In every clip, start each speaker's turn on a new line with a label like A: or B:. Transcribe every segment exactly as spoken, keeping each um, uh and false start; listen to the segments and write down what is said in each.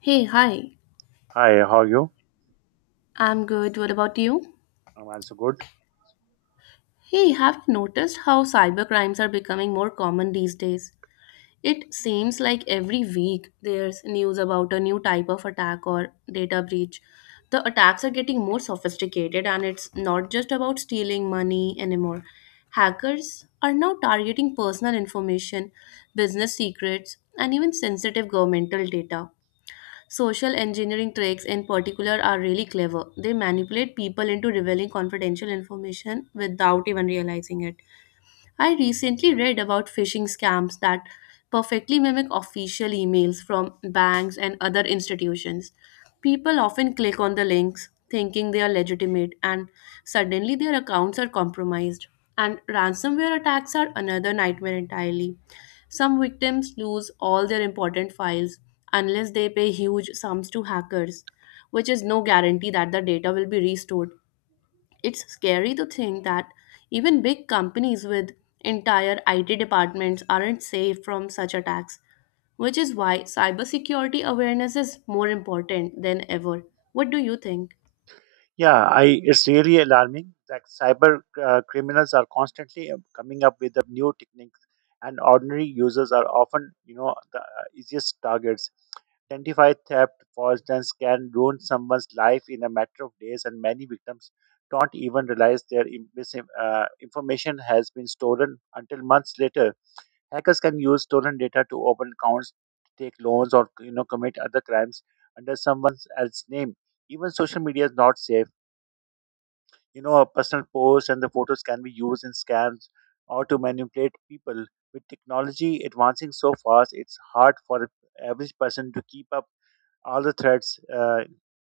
A: Hey, hi.
B: Hi, how are you?
A: I'm good. What about you?
B: I'm also good.
A: Hey, have you noticed how cyber crimes are becoming more common these days? It seems like every week there's news about a new type of attack or data breach. The attacks are getting more sophisticated, and it's not just about stealing money anymore. Hackers are now targeting personal information, business secrets, and even sensitive governmental data. Social engineering tricks, in particular, are really clever. They manipulate people into revealing confidential information without even realizing it. I recently read about phishing scams that perfectly mimic official emails from banks and other institutions. People often click on the links thinking they are legitimate, and suddenly their accounts are compromised. And ransomware attacks are another nightmare entirely. Some victims lose all their important files unless they pay huge sums to hackers, which is no guarantee that the data will be restored. It's scary to think that even big companies with entire I T departments aren't safe from such attacks, which is why cybersecurity awareness is more important than ever. What do you think?
B: Yeah, I it's really alarming that cyber uh, criminals are constantly um, coming up with the new techniques, and ordinary users are often, you know, the uh, easiest targets. Identify theft, for instance, can ruin someone's life in a matter of days, and many victims don't even realize their im- mis- uh, information has been stolen until months later. Hackers can use stolen data to open accounts, take loans, or you know commit other crimes under someone else's name. Even social media is not safe. You know, a personal post and the photos can be used in scams or to manipulate people. With technology advancing so fast, it's hard for the average person to keep up all the threats, uh,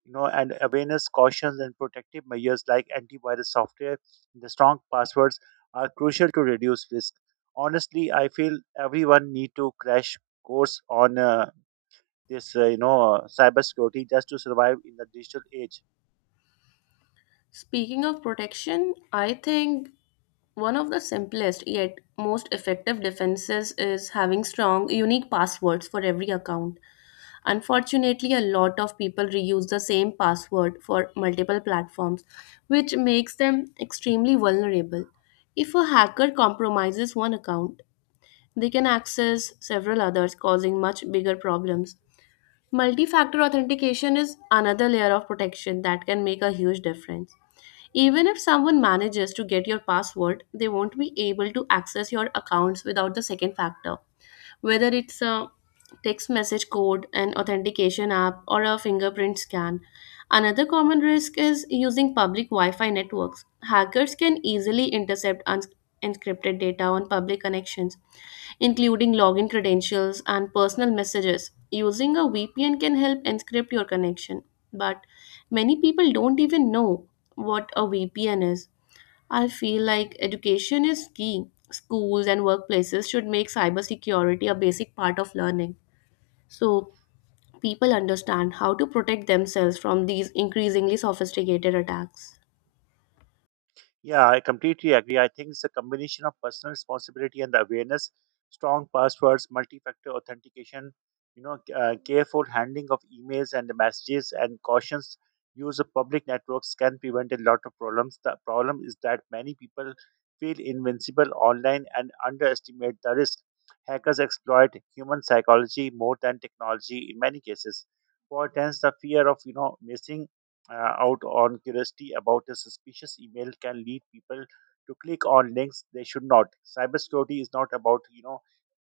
B: you know, and awareness, cautions, and protective measures like antivirus software and the strong passwords are crucial to reduce risk. Honestly, I feel everyone need to crash course on uh, this, uh, you know, uh, cybersecurity just to survive in the digital age.
A: Speaking of protection, I think one of the simplest yet most effective defenses is having strong, unique passwords for every account. Unfortunately, a lot of people reuse the same password for multiple platforms, which makes them extremely vulnerable. If a hacker compromises one account, they can access several others, causing much bigger problems. Multi factor authentication is another layer of protection that can make a huge difference. Even if someone manages to get your password, they won't be able to access your accounts without the second factor, whether it's a text message code, an authentication app, or a fingerprint scan. Another common risk is using public Wi Fi networks. Hackers can easily intercept uns- encrypted data on public connections, including login credentials and personal messages. Using a V P N can help encrypt your connection, but many people don't even know what a V P N is. I feel like education is key. Schools and workplaces should make cybersecurity a basic part of learning so people understand how to protect themselves from these increasingly sophisticated attacks.
B: Yeah, I completely agree. I think it's a combination of personal responsibility and the awareness, strong passwords, multi-factor authentication, you know, uh, careful handling of emails and the messages, and cautions. Use of public networks can prevent a lot of problems. The problem is that many people feel invincible online and underestimate the risk. Hackers exploit human psychology more than technology in many cases. For instance, the fear of you know missing uh, out on curiosity about a suspicious email can lead people to click on links they should not. Cybersecurity is not about you know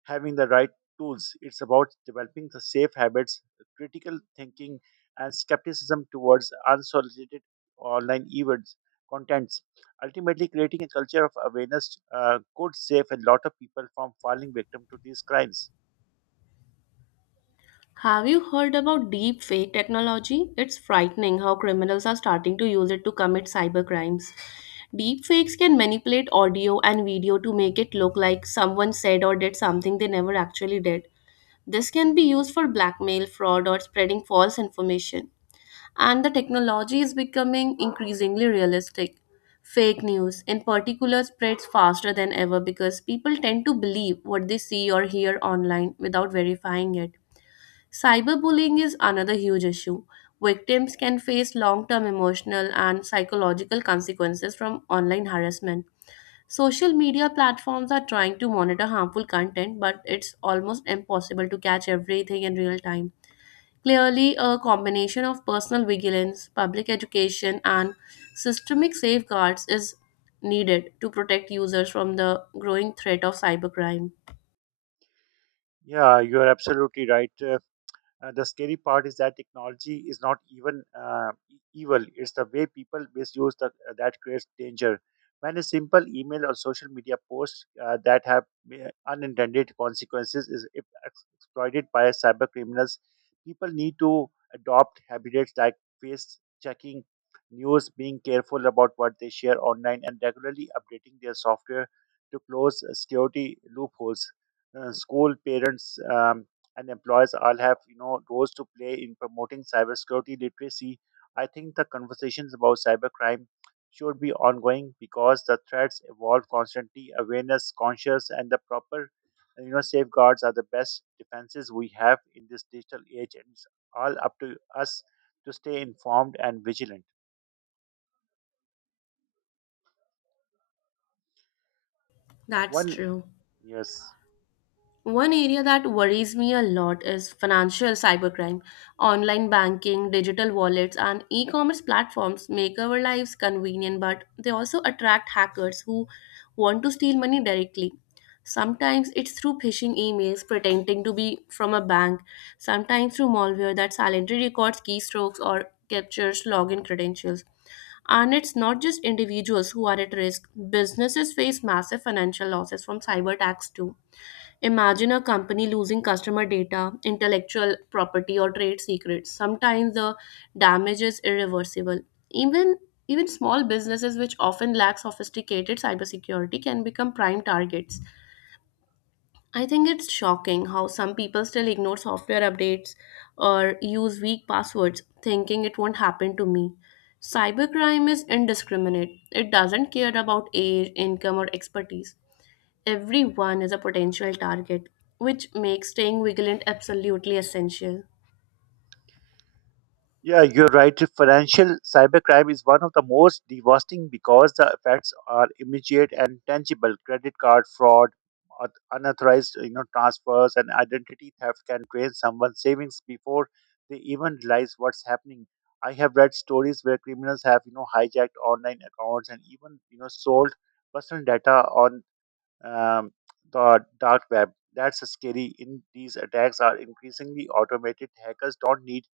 B: having the right tools; it's about developing the safe habits, critical thinking, and skepticism towards unsolicited online events contents. Ultimately, creating a culture of awareness uh, could save a lot of people from falling victim to these crimes.
A: Have you heard about deep fake technology? It's frightening how criminals are starting to use it to commit cybercrimes. Deepfakes can manipulate audio and video to make it look like someone said or did something they never actually did. This can be used for blackmail, fraud, or spreading false information, and the technology is becoming increasingly realistic. Fake news, in particular, spreads faster than ever because people tend to believe what they see or hear online without verifying it. Cyberbullying is another huge issue. Victims can face long term emotional and psychological consequences from online harassment. Social media platforms are trying to monitor harmful content, but it's almost impossible to catch everything in real time. Clearly, a combination of personal vigilance, public education, and systemic safeguards is needed to protect users from the growing threat of cybercrime.
B: Yeah, you are absolutely right. Uh, Uh, the scary part is that technology is not even uh, e- evil. It's the way people misuse the, uh, that creates danger. When a simple email or social media post uh, that have uh, unintended consequences is ex- exploited by cyber criminals, people need to adopt habits like face checking news, being careful about what they share online, and regularly updating their software to close uh, security loopholes. Uh, school parents um, and employers all have you know roles to play in promoting cybersecurity literacy. I think the conversations about cybercrime should be ongoing because the threats evolve constantly. Awareness, conscious, and the proper you know safeguards are the best defenses we have in this digital age, and it's all up to us to stay informed and vigilant.
A: That's
B: One
A: true.
B: yes.
A: One area that worries me a lot is financial cybercrime. Online banking, digital wallets, and e commerce platforms make our lives convenient, but they also attract hackers who want to steal money directly. Sometimes it's through phishing emails pretending to be from a bank, sometimes through malware that silently records keystrokes or captures login credentials. And it's not just individuals who are at risk, businesses face massive financial losses from cyber attacks too. Imagine a company losing customer data, intellectual property, or trade secrets. Sometimes the damage is irreversible. Even even small businesses which often lack sophisticated cybersecurity can become prime targets. I think it's shocking how some people still ignore software updates or use weak passwords thinking it won't happen to me. Cybercrime is indiscriminate. It doesn't care about age, income, or expertise. Everyone is a potential target, which makes staying vigilant absolutely essential.
B: Yeah, you're right. Financial cybercrime is one of the most devastating because the effects are immediate and tangible. Credit card fraud, auth- unauthorized you know transfers, and identity theft can drain someone's savings before they even realize what's happening. I have read stories where criminals have you know hijacked online accounts and even you know sold personal data on um, the dark web. That's scary. In these attacks are increasingly automated. Hackers don't need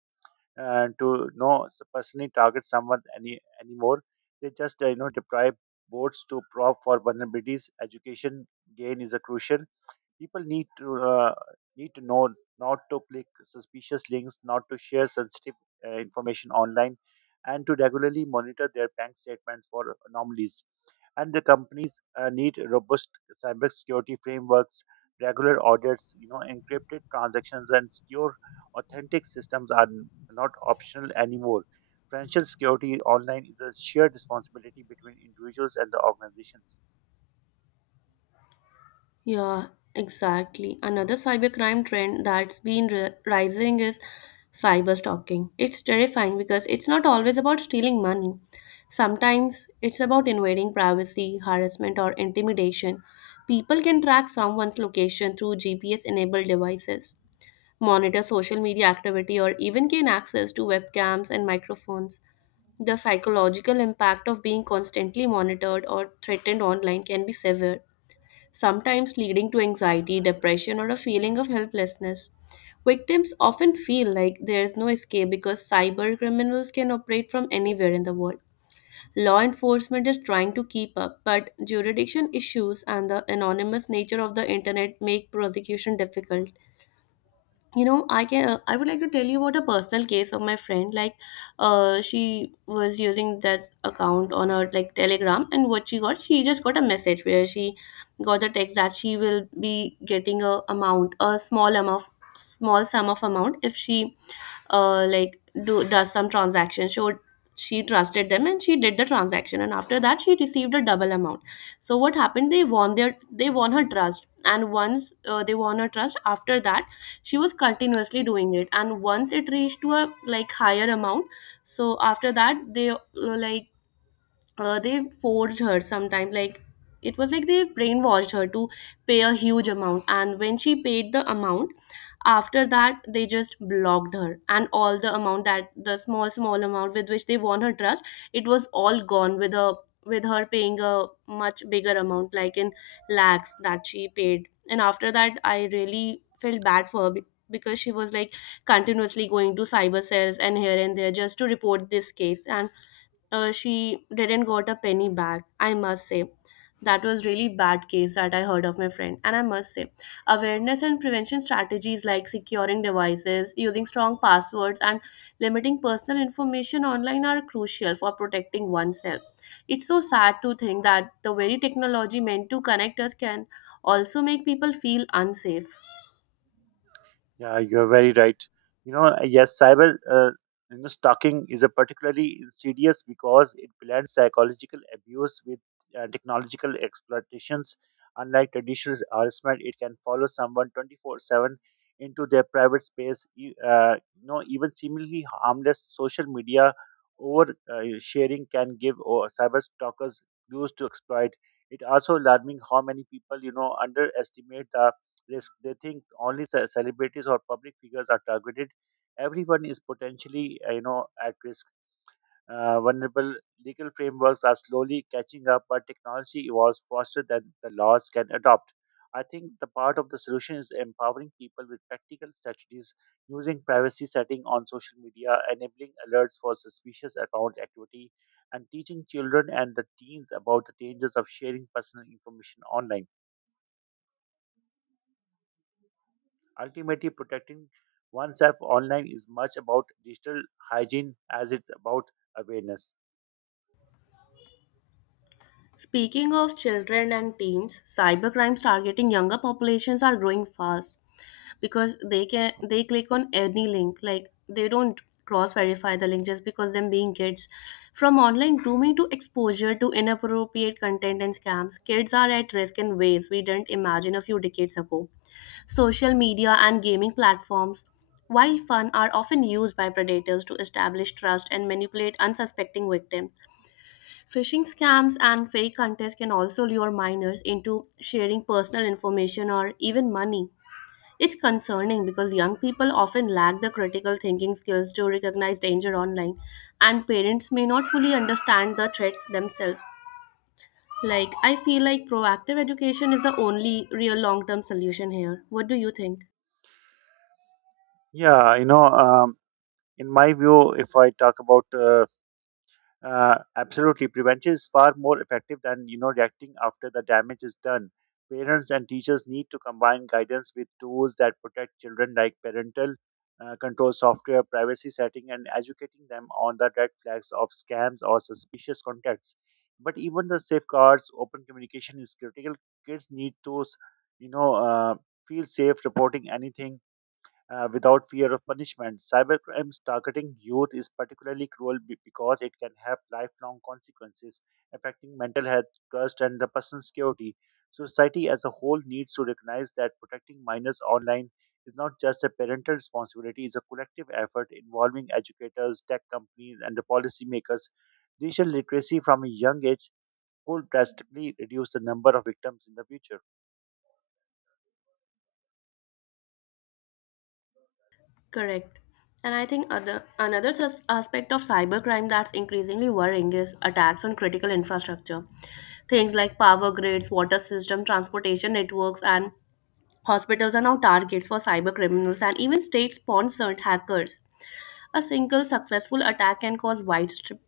B: uh, to no s- personally target someone any anymore. They just uh, you know deprive boards to prop for vulnerabilities. Education gain is a crucial. People need to uh, need to know not to click suspicious links, not to share sensitive uh, information online, and to regularly monitor their bank statements for anomalies. And the companies uh, need robust cybersecurity frameworks, regular audits, you know, encrypted transactions, and secure, authentic systems are n- not optional anymore. Financial security online is a shared responsibility between individuals and the organizations.
A: Yeah, exactly. Another cybercrime trend that's been ri- rising is cyber stalking. It's terrifying because it's not always about stealing money. Sometimes it's about invading privacy, harassment, or intimidation. People can track someone's location through G P S enabled devices, monitor social media activity, or even gain access to webcams and microphones. The psychological impact of being constantly monitored or threatened online can be severe, sometimes leading to anxiety, depression, or a feeling of helplessness. Victims often feel like there is no escape because cyber criminals can operate from anywhere in the world. Law enforcement is trying to keep up, but jurisdiction issues and the anonymous nature of the internet make prosecution difficult. You know, i can i would like to tell you about a personal case of my friend. Like, uh she was using that account on her, like, telegram, and what she got, she just got a message where she got the text that she will be getting a amount, a small amount, small sum of amount if she, uh like do does some transaction. So she trusted them and she did the transaction, and after that she received a double amount. So what happened, they won their they won her trust, and once uh, they won her trust, after that she was continuously doing it, and once it reached to a like higher amount, so after that they, uh, like uh, they forced her sometime, like it was like they brainwashed her to pay a huge amount, and when she paid the amount, after that they just blocked her, and all the amount, that the small small amount with which they won her trust, it was all gone, with a, with her paying a much bigger amount, like in lakhs that she paid. And after that I really felt bad for her be- because she was like continuously going to cyber cells and here and there just to report this case, and uh, she didn't got a penny back. I must say that was really bad case that I heard of my friend, and I must say awareness and prevention strategies like securing devices, using strong passwords, and limiting personal information online are crucial for protecting oneself. It's so sad to think that the very technology meant to connect us can also make people feel unsafe.
B: Yeah, you're very right. You know, yes, cyber uh, you know, stalking is a particularly insidious because it blends psychological abuse with uh, technological exploitations. Unlike traditional harassment, it can follow someone twenty-four seven into their private space. E- Uh, you know, even seemingly harmless social media over uh, sharing can give or cyber stalkers used to exploit. It also alarming how many people you know underestimate the risk. They think only ce- celebrities or public figures are targeted. Everyone is potentially, uh, you know, at risk. Uh, vulnerable legal frameworks are slowly catching up, but technology evolves faster than the laws can adopt. I think the part of the solution is empowering people with practical strategies using privacy setting on social media, enabling alerts for suspicious account activity, and teaching children and the teens about the dangers of sharing personal information online. Ultimately, protecting oneself online is much about digital hygiene as it's about awareness.
A: Speaking of children and teens, cybercrimes targeting younger populations are growing fast because they can they click on any link. Like, they don't cross verify the link just because them being kids. From online grooming to exposure to inappropriate content and scams, kids are at risk in ways we didn't imagine a few decades ago. Social media and gaming platforms, while fun, are often used by predators to establish trust and manipulate unsuspecting victims. Phishing scams and fake contests can also lure minors into sharing personal information or even money. It's concerning because young people often lack the critical thinking skills to recognize danger online, and parents may not fully understand the threats themselves. Like, I feel like proactive education is the only real long term solution here. What do you think?
B: Yeah, you know, um, in my view, if I talk about uh, Uh, absolutely, prevention is far more effective than you know reacting after the damage is done. Parents and teachers need to combine guidance with tools that protect children, like parental uh, control software, privacy setting, and educating them on the red flags of scams or suspicious contacts. But even the safeguards, open communication is critical. Kids need to, s- you know, uh, feel safe reporting anything uh, without fear of punishment. Cybercrimes targeting youth is particularly cruel be- because it can have lifelong consequences affecting mental health, trust, and the person's security. Society as a whole needs to recognize that protecting minors online is not just a parental responsibility, it's a collective effort involving educators, tech companies, and the policymakers. Digital literacy from a young age could drastically reduce the number of victims in the future.
A: Correct. And I think other another sus- aspect of cybercrime that's increasingly worrying is attacks on critical infrastructure. Things like power grids, water system, transportation networks, and hospitals are now targets for cyber criminals and even state-sponsored hackers. A single successful attack can cause widespread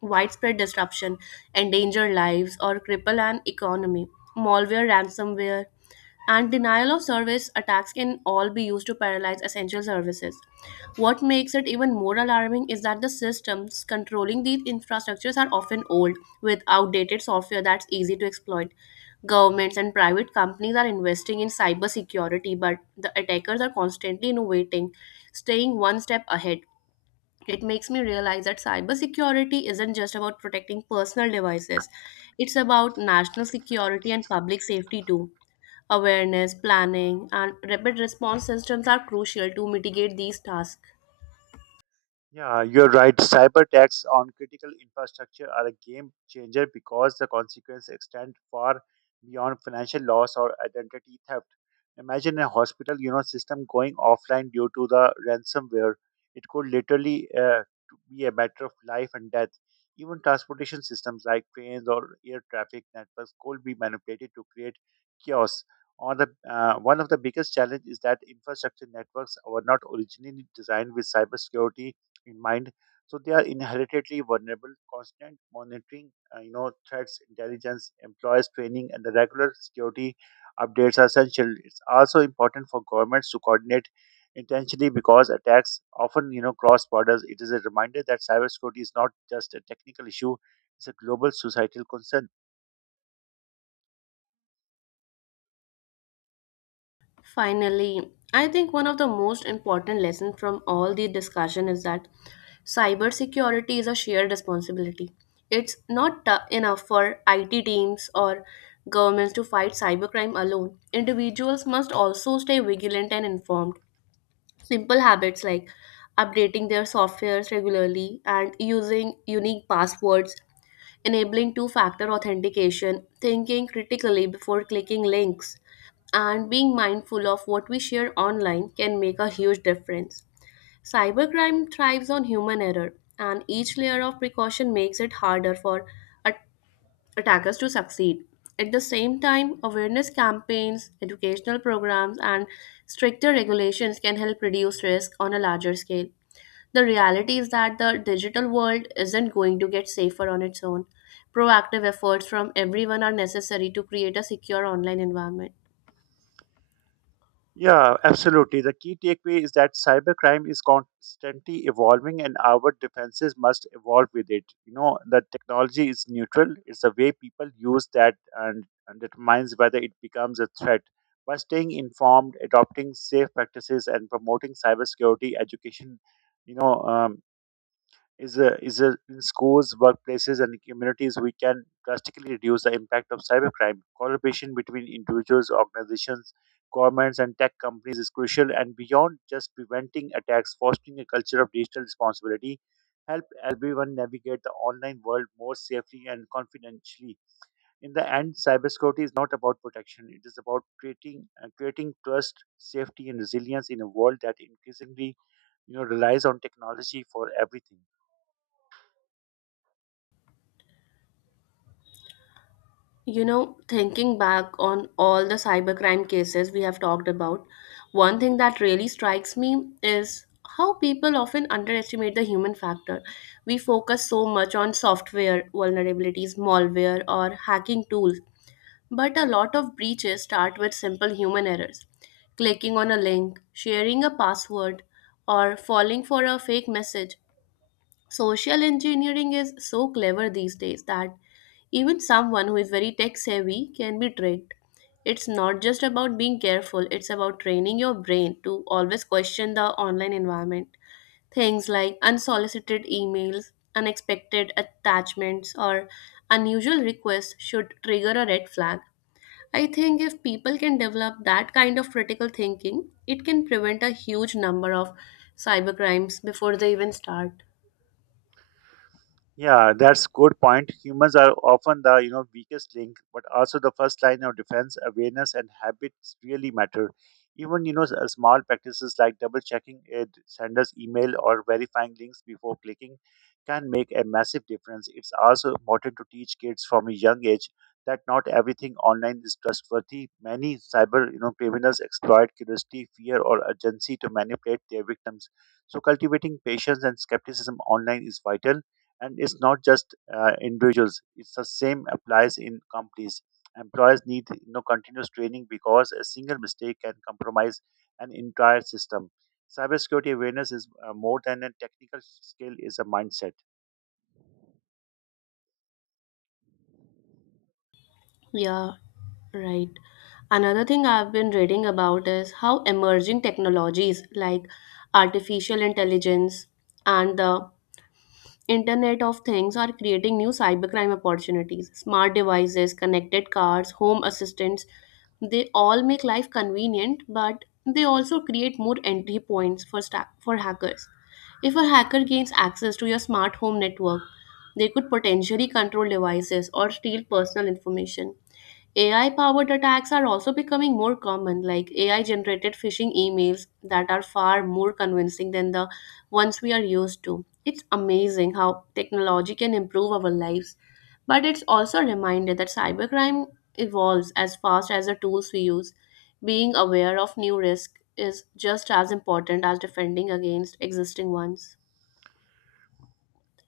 A: widespread disruption, endanger lives, or cripple an economy. Malware, ransomware, and denial of service attacks can all be used to paralyze essential services. What makes it even more alarming is that the systems controlling these infrastructures are often old, with outdated software that's easy to exploit. Governments and private companies are investing in cybersecurity, but the attackers are constantly innovating, staying one step ahead. It makes me realize that cybersecurity isn't just about protecting personal devices. It's about national security and public safety too. Awareness, planning, and rapid response systems are crucial to mitigate these tasks.
B: Yeah, you're right. Cyber attacks on critical infrastructure are a game changer because the consequences extend far beyond financial loss or identity theft. Imagine a hospital, you know, system going offline due to the ransomware. It could literally uh, be a matter of life and death. Even transportation systems like trains or air traffic networks could be manipulated to create chaos. On the, uh, one of the biggest challenges is that infrastructure networks were not originally designed with cybersecurity in mind. So they are inherently vulnerable. Constant monitoring, uh, you know, threats, intelligence, employers training, and the regular security updates are essential. It's also important for governments to coordinate intentionally because attacks often, you know, cross borders. It is a reminder that cybersecurity is not just a technical issue; it's a global societal concern.
A: Finally, I think one of the most important lessons from all the discussion is that cybersecurity is a shared responsibility. It's not tou- enough for I T teams or governments to fight cybercrime alone. Individuals must also stay vigilant and informed. Simple habits like updating their softwares regularly and using unique passwords, enabling two factor authentication, thinking critically before clicking links, and being mindful of what we share online can make a huge difference. Cybercrime thrives on human error, and each layer of precaution makes it harder for at- attackers to succeed. At the same time, awareness campaigns, educational programs, and stricter regulations can help reduce risk on a larger scale. The reality is that the digital world isn't going to get safer on its own. Proactive efforts from everyone are necessary to create a secure online environment.
B: Yeah, absolutely. The key takeaway is that cybercrime is constantly evolving and our defenses must evolve with it. You know, the technology is neutral, it's the way people use that and, and determines whether it becomes a threat. By staying informed, adopting safe practices, and promoting cybersecurity education, you know, um, is, uh, is uh, in schools, workplaces, and communities, we can drastically reduce the impact of cybercrime. Collaboration between individuals, organizations, governments, and tech companies is crucial. And beyond just preventing attacks, fostering a culture of digital responsibility help everyone navigate the online world more safely and confidentially. In the end, cybersecurity is not about protection; it is about creating uh, creating trust, safety, and resilience in a world that increasingly you know relies on technology for everything.
A: You know, thinking back on all the cybercrime cases we have talked about, one thing that really strikes me is how people often underestimate the human factor. We focus so much on software vulnerabilities, malware, or hacking tools, but a lot of breaches start with simple human errors: clicking on a link, sharing a password, or falling for a fake message. Social engineering is so clever these days that even someone who is very tech savvy can be tricked. It's not just about being careful, it's about training your brain to always question the online environment. Things like unsolicited emails, unexpected attachments, or unusual requests should trigger a red flag. I think if people can develop that kind of critical thinking, it can prevent a huge number of cybercrimes before they even start.
B: Yeah, that's good point. Humans are often the you know weakest link, but also the first line of defense. Awareness and habits really matter. Even you know s- uh, small practices like double checking a d- sender's email or verifying links before clicking can make a massive difference. It's also important to teach kids from a young age that not everything online is trustworthy. Many cyber you know criminals exploit curiosity, fear, or urgency to manipulate their victims. So cultivating patience and skepticism online is vital and it's not just uh, individuals it's the same applies in companies employers need you know continuous training because a single mistake can compromise an entire system cybersecurity awareness is uh, more than a technical skill is a mindset.
A: Yeah, right. Another thing I've been reading about is how emerging technologies like artificial intelligence and the Internet of Things are creating new cybercrime opportunities. Smart devices, connected cars, home assistants, they all make life convenient, but they also create more entry points for sta- for hackers. If a hacker gains access to your smart home network, they could potentially control devices or steal personal information. A I powered attacks are also becoming more common, like A I generated phishing emails that are far more convincing than the ones we are used to. It's amazing how technology can improve our lives, but it's also a reminder that cybercrime evolves as fast as the tools we use. Being aware of new risks is just as important as defending against existing ones.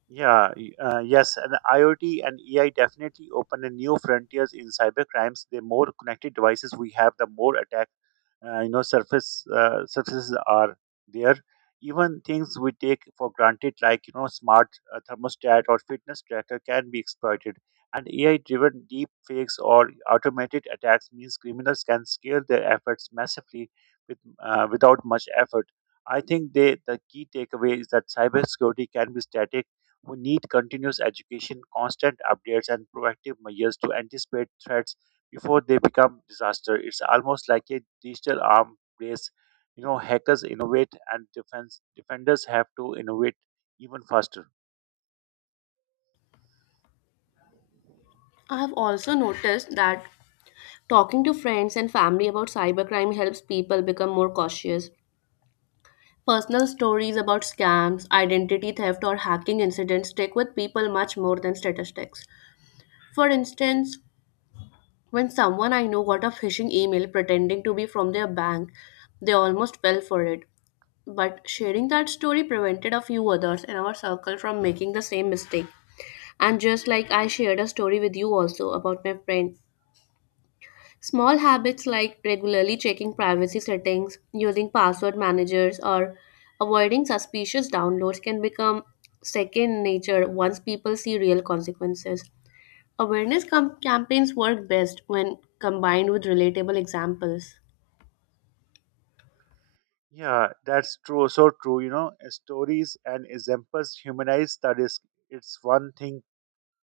B: Yeah, y- uh, yes, and IoT and A I definitely open a new frontiers in cyber crimes. The more connected devices we have, the more attack, uh, you know, surface uh, surfaces are there. Even things we take for granted, like you know, smart uh, thermostat or fitness tracker, can be exploited. And A I-driven deep fakes or automated attacks means criminals can scale their efforts massively with uh, without much effort. I think they, the key takeaway is that cybersecurity can be static we need continuous education, constant updates, and proactive measures to anticipate threats before they become disaster. It's almost like a digital arm race. You know, hackers innovate, and defense defenders have to innovate even faster.
A: I have also noticed that talking to friends and family about cybercrime helps people become more cautious. Personal stories about scams, identity theft, or hacking incidents stick with people much more than statistics. For instance, when someone I know got a phishing email pretending to be from their bank, they almost fell for it. But sharing that story prevented a few others in our circle from making the same mistake. And just like I shared a story with you also about my friend. Small habits like regularly checking privacy settings, using password managers, or avoiding suspicious downloads can become second nature once people see real consequences. Awareness com- campaigns work best when combined with relatable examples.
B: Yeah, that's true. So true. You know, stories and examples humanize the risk. It's one thing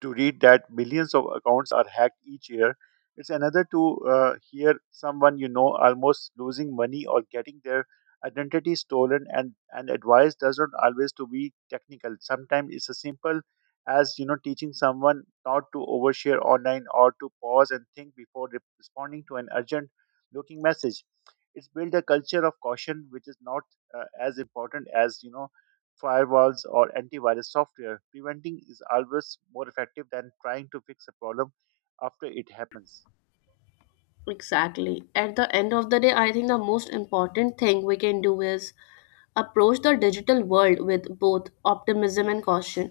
B: to read that millions of accounts are hacked each year. It's another to uh, hear someone you know almost losing money or getting their identity stolen. And, and advice doesn't always to be technical. Sometimes it's as simple as you know teaching someone not to overshare online or to pause and think before re- responding to an urgent looking message. It's built a culture of caution, which is not uh, as important as you know firewalls, or antivirus software. Preventing is always more effective than trying to fix a problem after it happens.
A: Exactly. At the end of the day, I think the most important thing we can do is approach the digital world with both optimism and caution.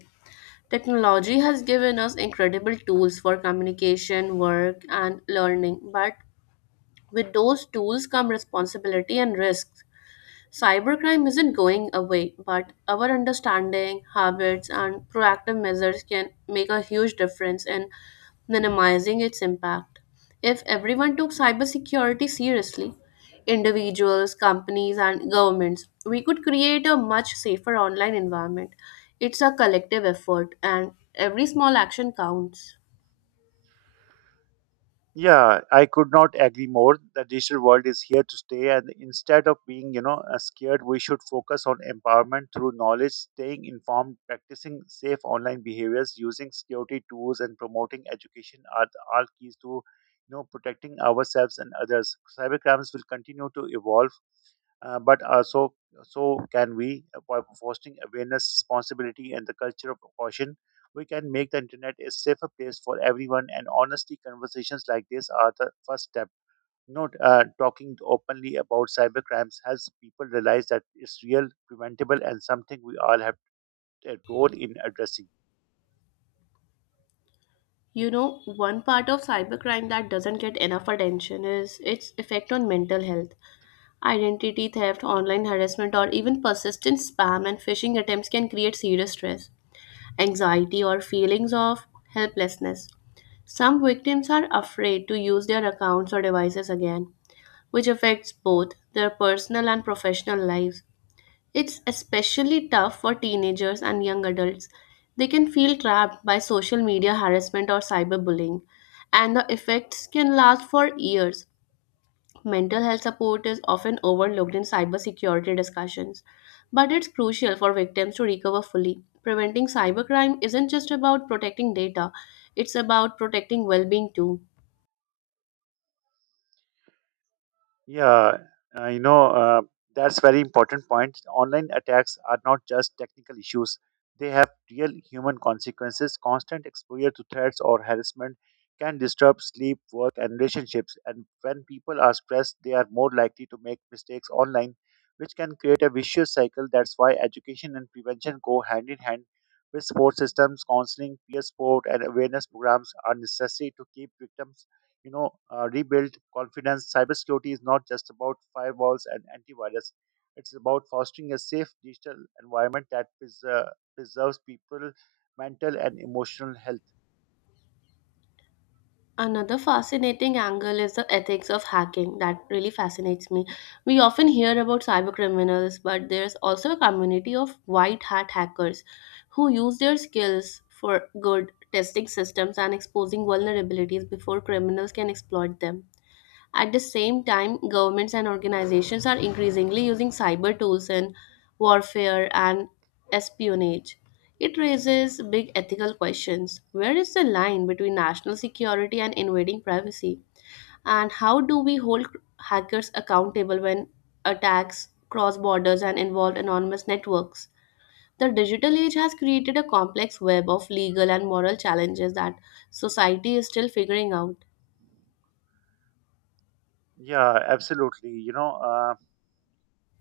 A: Technology has given us incredible tools for communication, work, and learning, but with those tools come responsibility and risks. Cybercrime isn't going away, but our understanding, habits, and proactive measures can make a huge difference in minimizing its impact. If everyone took cybersecurity seriously, individuals, companies, and governments, we could create a much safer online environment. It's a collective effort, and every small action counts.
B: Yeah, I could not agree more. The digital world is here to stay, and instead of being, you know, uh, scared, we should focus on empowerment through knowledge. Staying informed, practicing safe online behaviors, using security tools, and promoting education are the- all keys to, you know, protecting ourselves and others. Cybercrimes will continue to evolve, uh, but uh, so so can we. Uh, by fostering awareness, responsibility, and the culture of caution, we can make the internet a safer place for everyone. And honestly, conversations like this are the first step. You know, uh, talking openly about cyber crimes helps people realize that it's real, preventable, and something we all have a role in addressing.
A: You know, one part of cybercrime that doesn't get enough attention is its effect on mental health. Identity theft, online harassment, or even persistent spam and phishing attempts can create serious stress, anxiety, or feelings of helplessness. Some victims are afraid to use their accounts or devices again, which affects both their personal and professional lives. It's especially tough for teenagers and young adults. They can feel trapped by social media harassment or cyberbullying, and the effects can last for years. Mental health support is often overlooked in cybersecurity discussions, but it's crucial for victims to recover fully. Preventing cybercrime isn't just about protecting data, it's about protecting well being too.
B: Yeah, uh, you know, uh, that's very important point. Online attacks are not just technical issues. They have real human consequences. Constant exposure to threats or harassment can disturb sleep, work, and relationships. And when people are stressed, they are more likely to make mistakes online, which can create a vicious cycle. That's why education and prevention go hand in hand with support systems. Counseling, peer support, and awareness programs are necessary to keep victims you know uh, rebuild confidence. Cybersecurity is not just about firewalls and antivirus; it's about fostering a safe digital environment that preser- preserves people mental and emotional health.
A: Another fascinating angle is the ethics of hacking that really fascinates me. We often hear about cybercriminals, but there's also a community of white hat hackers who use their skills for good, testing systems and exposing vulnerabilities before criminals can exploit them. At the same time, governments and organizations are increasingly using cyber tools in warfare and espionage. It raises big ethical questions. Where is the line between national security and invading privacy? And how do we hold hackers accountable when attacks cross borders and involve anonymous networks? The digital age has created a complex web of legal and moral challenges that society is still figuring out.
B: Yeah, absolutely. You know. Uh,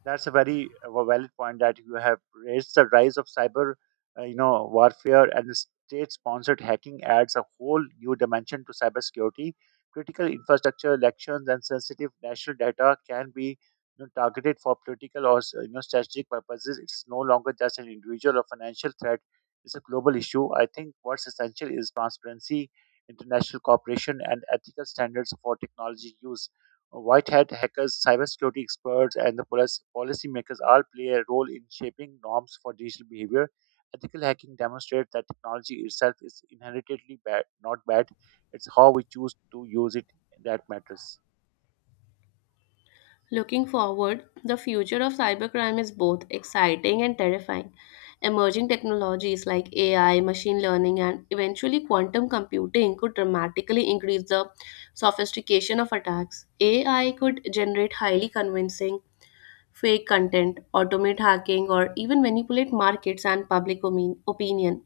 B: That's a very uh, valid point that you have raised. The rise of cyber, uh, you know, warfare and state-sponsored hacking adds a whole new dimension to cybersecurity. Critical infrastructure, elections, and sensitive national data can be you know, targeted for political or you know strategic purposes. It is no longer just an individual or financial threat; it's a global issue. I think what's essential is transparency, international cooperation, and ethical standards for technology use. White hat hackers, cybersecurity experts, and the policy policymakers all play a role in shaping norms for digital behavior. Ethical hacking demonstrates that technology itself is inherently bad, not bad. It's how we choose to use it that matters.
A: Looking forward, the future of cybercrime is both exciting and terrifying. Emerging technologies like A I, machine learning, and eventually quantum computing could dramatically increase the sophistication of attacks. A I could generate highly convincing fake content, automate hacking, or even manipulate markets and public omin- opinion.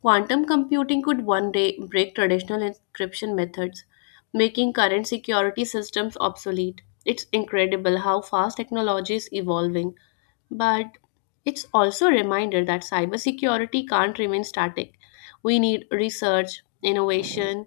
A: Quantum computing could one day break traditional encryption methods, making current security systems obsolete. It's incredible how fast technology is evolving, but it's also a reminder that cybersecurity can't remain static. We need research, innovation,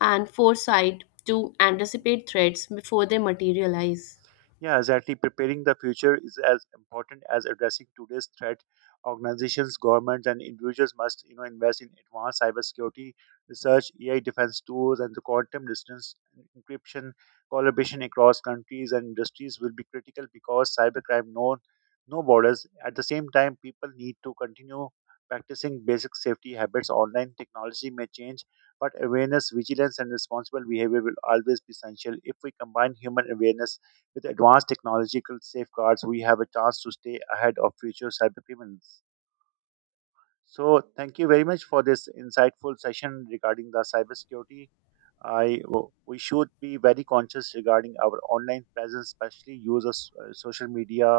A: and foresight to anticipate threats before they materialize.
B: Yeah, exactly. Preparing the future is as important as addressing today's threat. Organizations, governments, and individuals must, you know, invest in advanced cybersecurity research, A I defense tools, and the quantum distance encryption. Collaboration across countries and industries will be critical because cybercrime knows no borders. At the same time, people need to continue practicing basic safety habits. Online technology may change, but awareness, vigilance, and responsible behavior will always be essential. If we combine human awareness with advanced technological safeguards, we have a chance to stay ahead of future cyber criminals. So, thank you very much for this insightful session regarding the cybersecurity. I We should be very conscious regarding our online presence, especially use of s- uh, social media,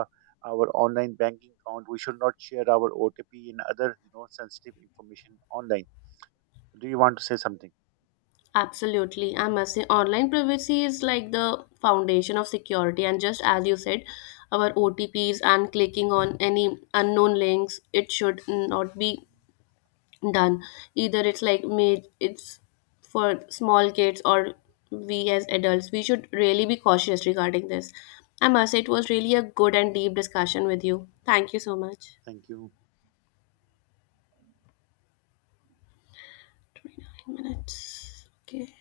B: our online banking account. We should not share our O T P and other you know sensitive information online. Do you want to say something?
A: Absolutely. I must say, online privacy is like the foundation of security. And just as you said, our O T Ps and clicking on any unknown links, it should not be done. Either it's like made, it's for small kids or we as adults, we should really be cautious regarding this. I must say, it was really a good and deep discussion with you. Thank you so much.
B: Thank you.
A: Minutes. Okay.